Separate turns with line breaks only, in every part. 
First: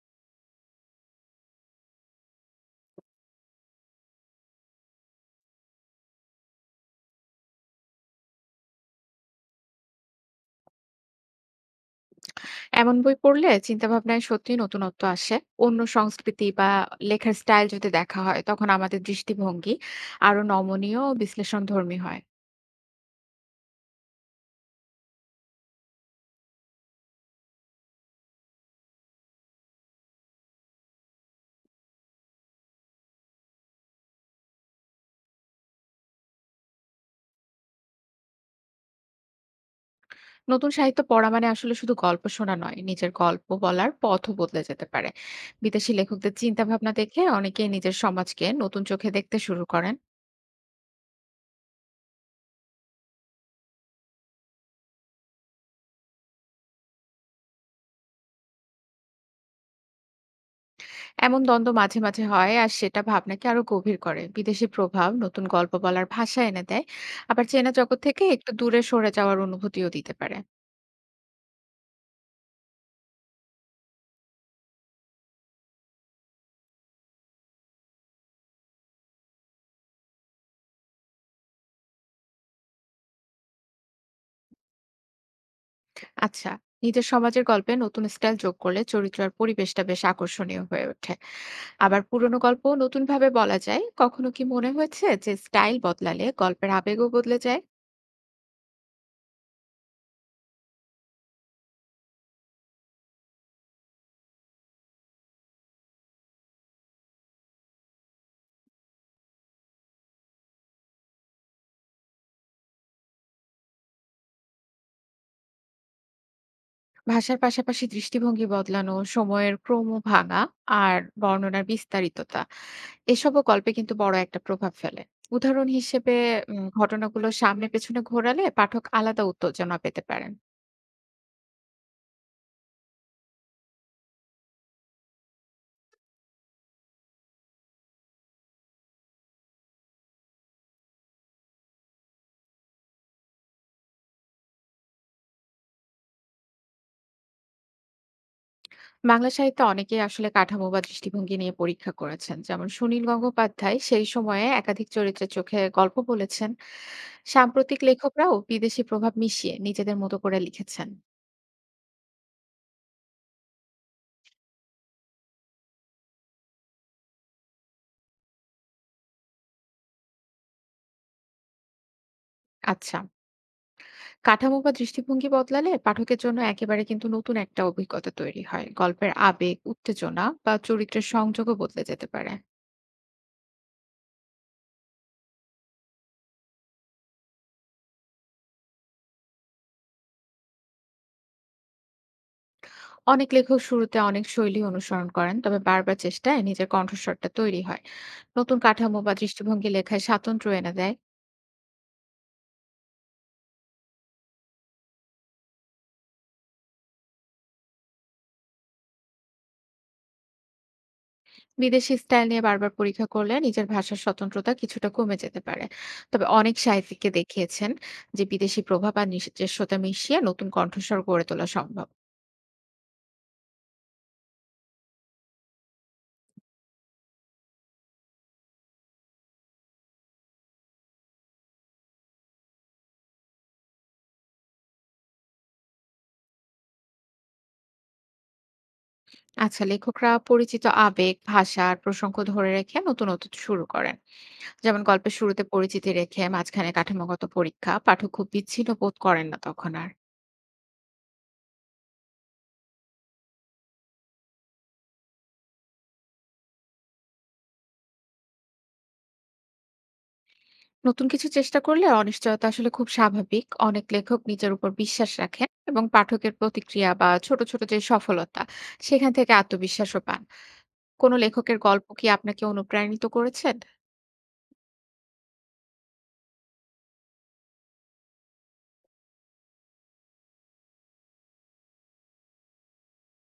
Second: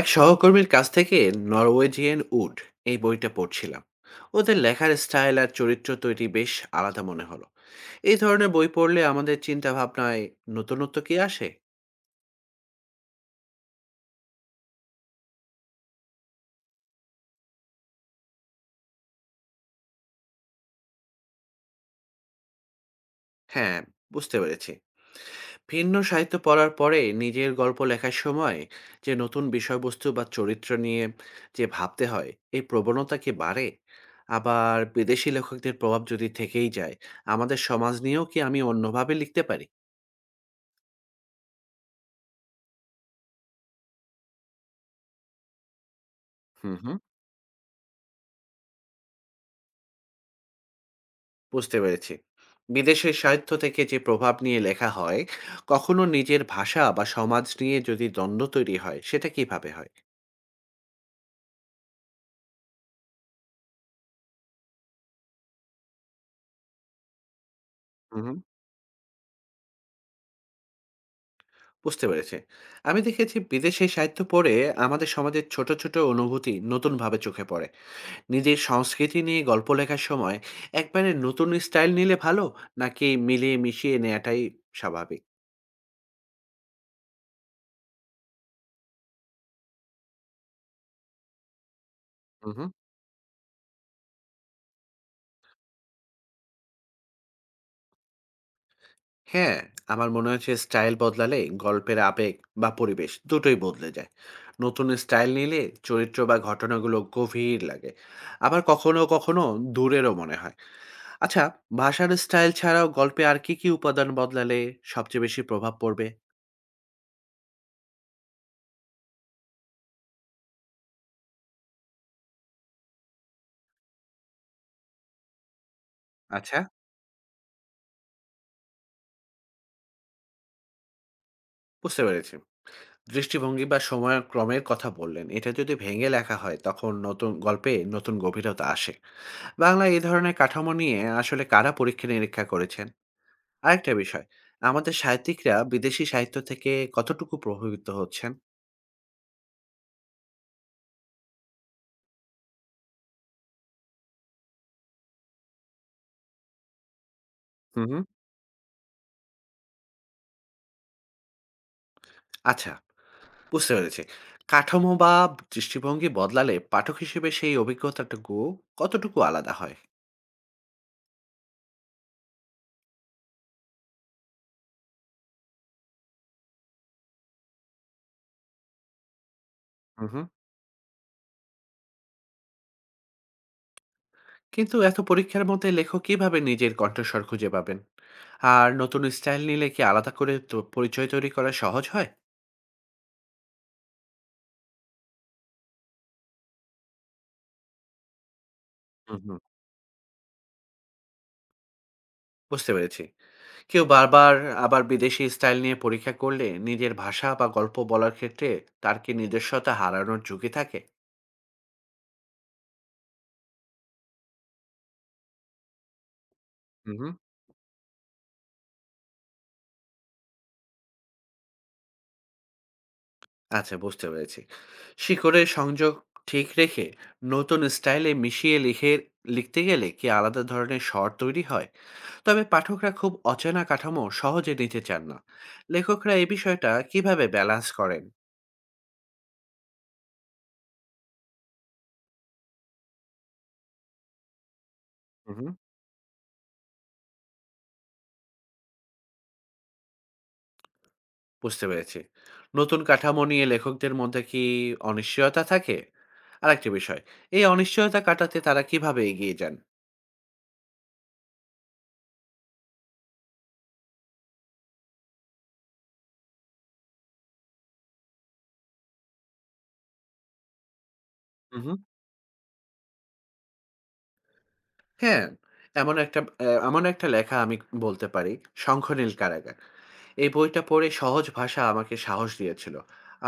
এক সহকর্মীর কাছ থেকে নরওয়েজিয়ান উড এই বইটা পড়ছিলাম। ওদের লেখার স্টাইল আর চরিত্র তৈরি বেশ আলাদা মনে হলো। এই ধরনের বই পড়লে আমাদের চিন্তা ভাবনায় নতুনত্ব কি আসে?
এমন বই পড়লে চিন্তাভাবনায় সত্যিই নতুনত্ব আসে। অন্য সংস্কৃতি বা লেখার স্টাইল যদি দেখা হয়, তখন আমাদের দৃষ্টিভঙ্গি আরো নমনীয় ও বিশ্লেষণধর্মী হয়।
হ্যাঁ, বুঝতে পেরেছি। ভিন্ন সাহিত্য পড়ার পরে নিজের গল্প লেখার সময় যে নতুন বিষয়বস্তু বা চরিত্র নিয়ে যে ভাবতে হয়, এই প্রবণতা কি বাড়ে? আবার বিদেশি লেখকদের প্রভাব যদি থেকেই যায়, আমাদের সমাজ নিয়েও কি আমি অন্যভাবে লিখতে পারি?
নতুন সাহিত্য পড়া মানে আসলে শুধু গল্প শোনা নয়, নিজের গল্প বলার পথও বদলে যেতে পারে। বিদেশি লেখকদের
হুম
চিন্তাভাবনা
হুম,
দেখে অনেকেই নিজের সমাজকে নতুন চোখে দেখতে শুরু করেন।
বুঝতে পেরেছি। বিদেশের সাহিত্য থেকে যে প্রভাব নিয়ে লেখা হয়, কখনো নিজের ভাষা বা সমাজ নিয়ে যদি দ্বন্দ্ব তৈরি হয়, সেটা কিভাবে হয়?
এমন দ্বন্দ্ব মাঝে মাঝে হয়, আর সেটা ভাবনাকে আরো গভীর করে। বিদেশি প্রভাব নতুন গল্প বলার ভাষা এনে দেয়, আবার চেনা জগৎ
হু,
থেকে
হুম।
একটু দূরে সরে যাওয়ার অনুভূতিও দিতে পারে।
বুঝতে পেরেছি। আমি দেখেছি বিদেশে সাহিত্য পড়ে আমাদের সমাজের ছোট, ছোট অনুভূতি নতুনভাবে চোখে পড়ে। নিজের সংস্কৃতি নিয়ে গল্প লেখার সময় একবারে নতুন স্টাইল নিলে ভালো, নাকি মিলিয়ে মিশিয়ে নেয়াটাই স্বাভাবিক?
আচ্ছা, নিজের সমাজের গল্পে নতুন স্টাইল যোগ করলে চরিত্র আর পরিবেশটা বেশ আকর্ষণীয় হয়ে ওঠে। আবার পুরনো
হুম,
গল্প
হুম।
নতুন ভাবে বলা যায়। কখনো কি মনে হয়েছে যে স্টাইল বদলালে গল্পের আবেগও বদলে যায়?
হ্যাঁ, আমার মনে হয়েছে স্টাইল বদলালে গল্পের আবেগ বা পরিবেশ দুটোই বদলে যায়। নতুন স্টাইল নিলে চরিত্র বা ঘটনাগুলো গভীর লাগে। আবার কখনো, কখনো দূরেরও মনে হয়। আচ্ছা, ভাষার স্টাইল ছাড়াও গল্পে আর কি, কি উপাদান বদলালে সবচেয়ে বেশি প্রভাব পড়বে?
ভাষার পাশাপাশি দৃষ্টিভঙ্গি বদলানো, সময়ের ক্রম ভাঙা, আর বর্ণনার বিস্তারিততা এসবও গল্পে কিন্তু বড় একটা প্রভাব ফেলে। উদাহরণ হিসেবে
আচ্ছা,
ঘটনাগুলো সামনে পেছনে ঘোরালে পাঠক আলাদা উত্তেজনা পেতে পারেন।
বুঝতে পেরেছি। দৃষ্টিভঙ্গি বা সময়ক্রমের কথা বললেন। এটা যদি ভেঙে লেখা হয় তখন নতুন গল্পে নতুন গভীরতা আসে। বাংলায় এই ধরনের কাঠামো নিয়ে আসলে কারা পরীক্ষা-নিরীক্ষা করেছেন? আরেকটা বিষয়, আমাদের সাহিত্যিকরা বিদেশি সাহিত্য থেকে কতটুকু প্রভাবিত হচ্ছেন?
বাংলা সাহিত্যে অনেকেই আসলে কাঠামো বা দৃষ্টিভঙ্গি নিয়ে পরীক্ষা করেছেন, যেমন সুনীল গঙ্গোপাধ্যায় সেই সময়ে একাধিক চরিত্রের চোখে গল্প বলেছেন। সাম্প্রতিক
হুম, হুম।
লেখকরাও বিদেশি প্রভাব মিশিয়ে নিজেদের মতো করে লিখেছেন।
আচ্ছা, বুঝতে পেরেছি। কাঠামো বা দৃষ্টিভঙ্গি বদলালে পাঠক হিসেবে সেই অভিজ্ঞতাটুকু কতটুকু আলাদা হয়?
আচ্ছা, কাঠামো বা দৃষ্টিভঙ্গি বদলালে পাঠকের জন্য একেবারে কিন্তু নতুন একটা অভিজ্ঞতা তৈরি হয়। গল্পের আবেগ,
হুম,
উত্তেজনা
হুম।
বা চরিত্রের সংযোগও বদলে যেতে পারে।
কিন্তু এত পরীক্ষার মধ্যে লেখক কিভাবে নিজের কণ্ঠস্বর খুঁজে পাবেন? আর নতুন স্টাইল নিলে কি আলাদা করে তো পরিচয় তৈরি করা সহজ হয়?
অনেক লেখক শুরুতে অনেক শৈলী অনুসরণ করেন, তবে বারবার চেষ্টায় নিজের কণ্ঠস্বরটা তৈরি হয়। নতুন কাঠামো বা
হুম, হুম।
দৃষ্টিভঙ্গি লেখায় স্বাতন্ত্র্য এনে দেয়।
বুঝতে পেরেছি। কেউ বারবার আবার বিদেশি স্টাইল নিয়ে পরীক্ষা করলে নিজের ভাষা বা গল্প বলার ক্ষেত্রে তার কি নিজস্বতা হারানোর ঝুঁকি থাকে?
বিদেশি স্টাইল নিয়ে বারবার পরীক্ষা করলে নিজের ভাষার স্বতন্ত্রতা কিছুটা কমে যেতে পারে। তবে অনেক
হুম,
সাহিত্যিককে
হুম।
দেখিয়েছেন যে বিদেশি প্রভাব আর নিজস্বতা মিশিয়ে নতুন কণ্ঠস্বর গড়ে তোলা সম্ভব।
আচ্ছা, বুঝতে পেরেছি। শিকড়ের সংযোগ ঠিক রেখে নতুন স্টাইলে মিশিয়ে লিখে লিখতে গেলে কি আলাদা ধরনের স্বর তৈরি হয়? তবে পাঠকরা খুব অচেনা কাঠামো সহজে নিতে চান না। লেখকরা এই বিষয়টা কিভাবে ব্যালান্স করেন?
আচ্ছা, লেখকরা পরিচিত আবেগ, ভাষা আর প্রসঙ্গ ধরে রেখে নতুনত্ব শুরু করেন। যেমন গল্পের
হুম,
শুরুতে
হুম।
পরিচিতি রেখে মাঝখানে কাঠামোগত পরীক্ষা, পাঠক খুব বিচ্ছিন্ন বোধ করেন না তখন আর।
বুঝতে পেরেছি। নতুন কাঠামো নিয়ে লেখকদের মধ্যে কি অনিশ্চয়তা থাকে? আরেকটি বিষয়, এই অনিশ্চয়তা কাটাতে তারা কিভাবে এগিয়ে যান?
নতুন কিছু চেষ্টা করলে অনিশ্চয়তা আসলে খুব স্বাভাবিক। অনেক লেখক নিজের উপর বিশ্বাস রাখেন, এবং পাঠকের প্রতিক্রিয়া বা ছোট ছোট যে সফলতা, সেখান থেকে আত্মবিশ্বাসও পান। কোনো লেখকের
হুম, হুম।
গল্প কি আপনাকে অনুপ্রাণিত করেছেন?
হ্যাঁ, এমন একটা লেখা আমি বলতে পারি, 'শঙ্খনীল কারাগার'। এই বইটা পড়ে সহজ ভাষা আমাকে সাহস দিয়েছিল।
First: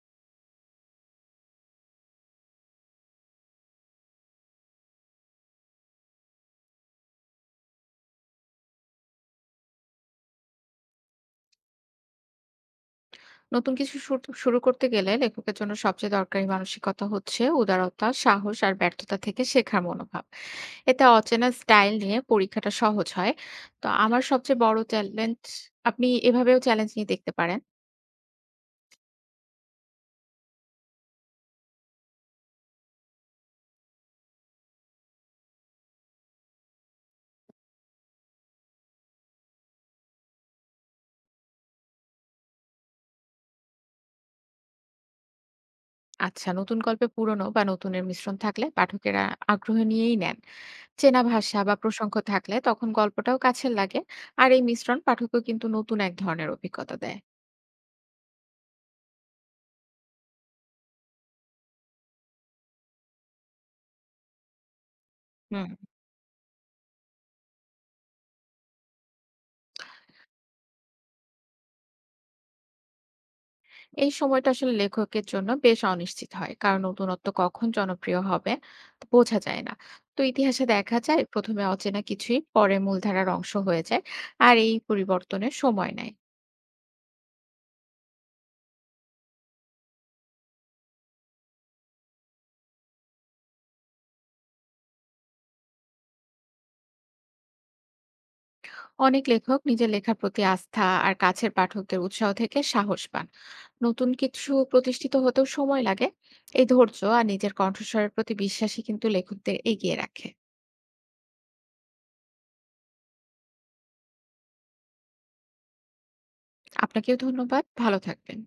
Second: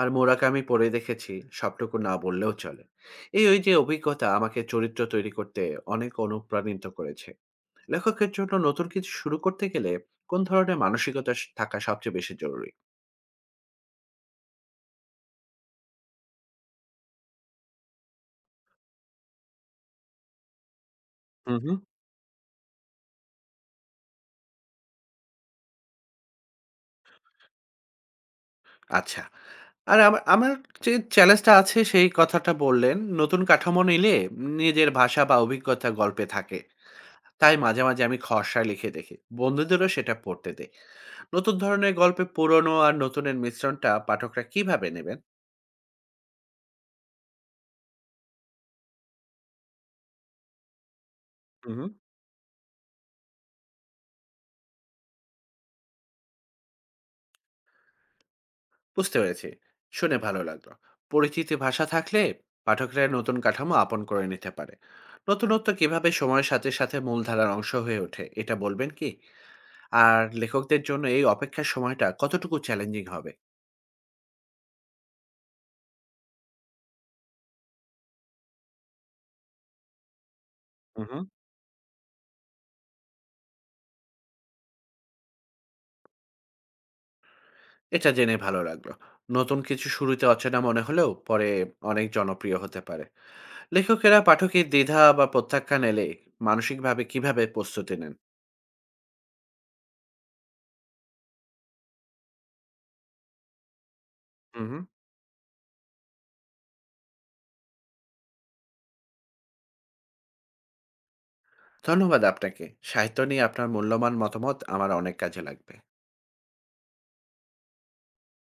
আর মোরাকামি পড়ে দেখেছি সবটুকু না বললেও চলে। এই ওই যে অভিজ্ঞতা আমাকে চরিত্র তৈরি করতে অনেক অনুপ্রাণিত করেছে। লেখকের জন্য নতুন কিছু শুরু করতে গেলে কোন ধরনের মানসিকতা থাকা সবচেয়ে বেশি জরুরি?
নতুন কিছু শুরু শুরু করতে গেলে লেখকের জন্য সবচেয়ে দরকারি মানসিকতা হচ্ছে উদারতা, সাহস আর ব্যর্থতা থেকে শেখার মনোভাব। এতে অচেনা
হুম হুম।
স্টাইল নিয়ে পরীক্ষাটা সহজ হয়। তো আমার সবচেয়ে বড় চ্যালেঞ্জ, আপনি এভাবেও চ্যালেঞ্জ নিয়ে দেখতে পারেন।
আচ্ছা, আর আমার আমার যে চ্যালেঞ্জটা আছে সেই কথাটা বললেন, নতুন কাঠামো নিলে নিজের ভাষা বা অভিজ্ঞতা গল্পে থাকে। তাই মাঝে মাঝে আমি খসায় লিখে দেখি, বন্ধুদেরও সেটা পড়তে দেই। নতুন ধরনের গল্পে পুরনো আর নতুনের মিশ্রণটা পাঠকরা কিভাবে নেবেন?
আচ্ছা, নতুন গল্পে পুরনো বা নতুনের মিশ্রণ থাকলে পাঠকেরা আগ্রহ নিয়েই নেন। চেনা ভাষা বা
হুম।
প্রসঙ্গ থাকলে তখন গল্পটাও কাছের লাগে। আর এই মিশ্রণ পাঠকও কিন্তু নতুন এক ধরনের অভিজ্ঞতা দেয়।
বুঝতে পেরেছি। শুনে ভালো লাগলো। পরিচিতি ভাষা থাকলে পাঠকরা নতুন কাঠামো আপন করে নিতে পারে।
হুম।
নতুনত্ব কিভাবে সময়ের সাথে সাথে মূলধারার অংশ হয়ে ওঠে, এটা বলবেন কি? আর লেখকদের জন্য এই অপেক্ষার সময়টা কতটুকু চ্যালেঞ্জিং হবে?
এই সময়টা আসলে লেখকের জন্য বেশ অনিশ্চিত হয়, কারণ নতুনত্ব কখন জনপ্রিয় হবে তা বোঝা যায় না। তো ইতিহাসে দেখা যায়
হুম।
প্রথমে অচেনা কিছুই পরে মূলধারার অংশ হয়ে যায়। আর এই পরিবর্তনের সময় নেয়।
এটা জেনে ভালো লাগলো। নতুন কিছু শুরুতে অচেনা মনে হলেও পরে অনেক জনপ্রিয় হতে পারে। লেখকেরা পাঠকের দ্বিধা বা প্রত্যাখ্যান এলে মানসিকভাবে কিভাবে প্রস্তুতি নেন?
অনেক লেখক নিজের লেখার প্রতি আস্থা আর কাছের পাঠকদের উৎসাহ থেকে সাহস পান। নতুন কিছু
হুম,
প্রতিষ্ঠিত হতেও সময় লাগে। এই ধৈর্য আর নিজের কণ্ঠস্বরের প্রতি বিশ্বাসই কিন্তু লেখকদের এগিয়ে রাখে।
ধন্যবাদ আপনাকে। সাহিত্য নিয়ে আপনার মূল্যবান মতামত আমার অনেক কাজে লাগবে।
আপনাকেও ধন্যবাদ, ভালো থাকবেন।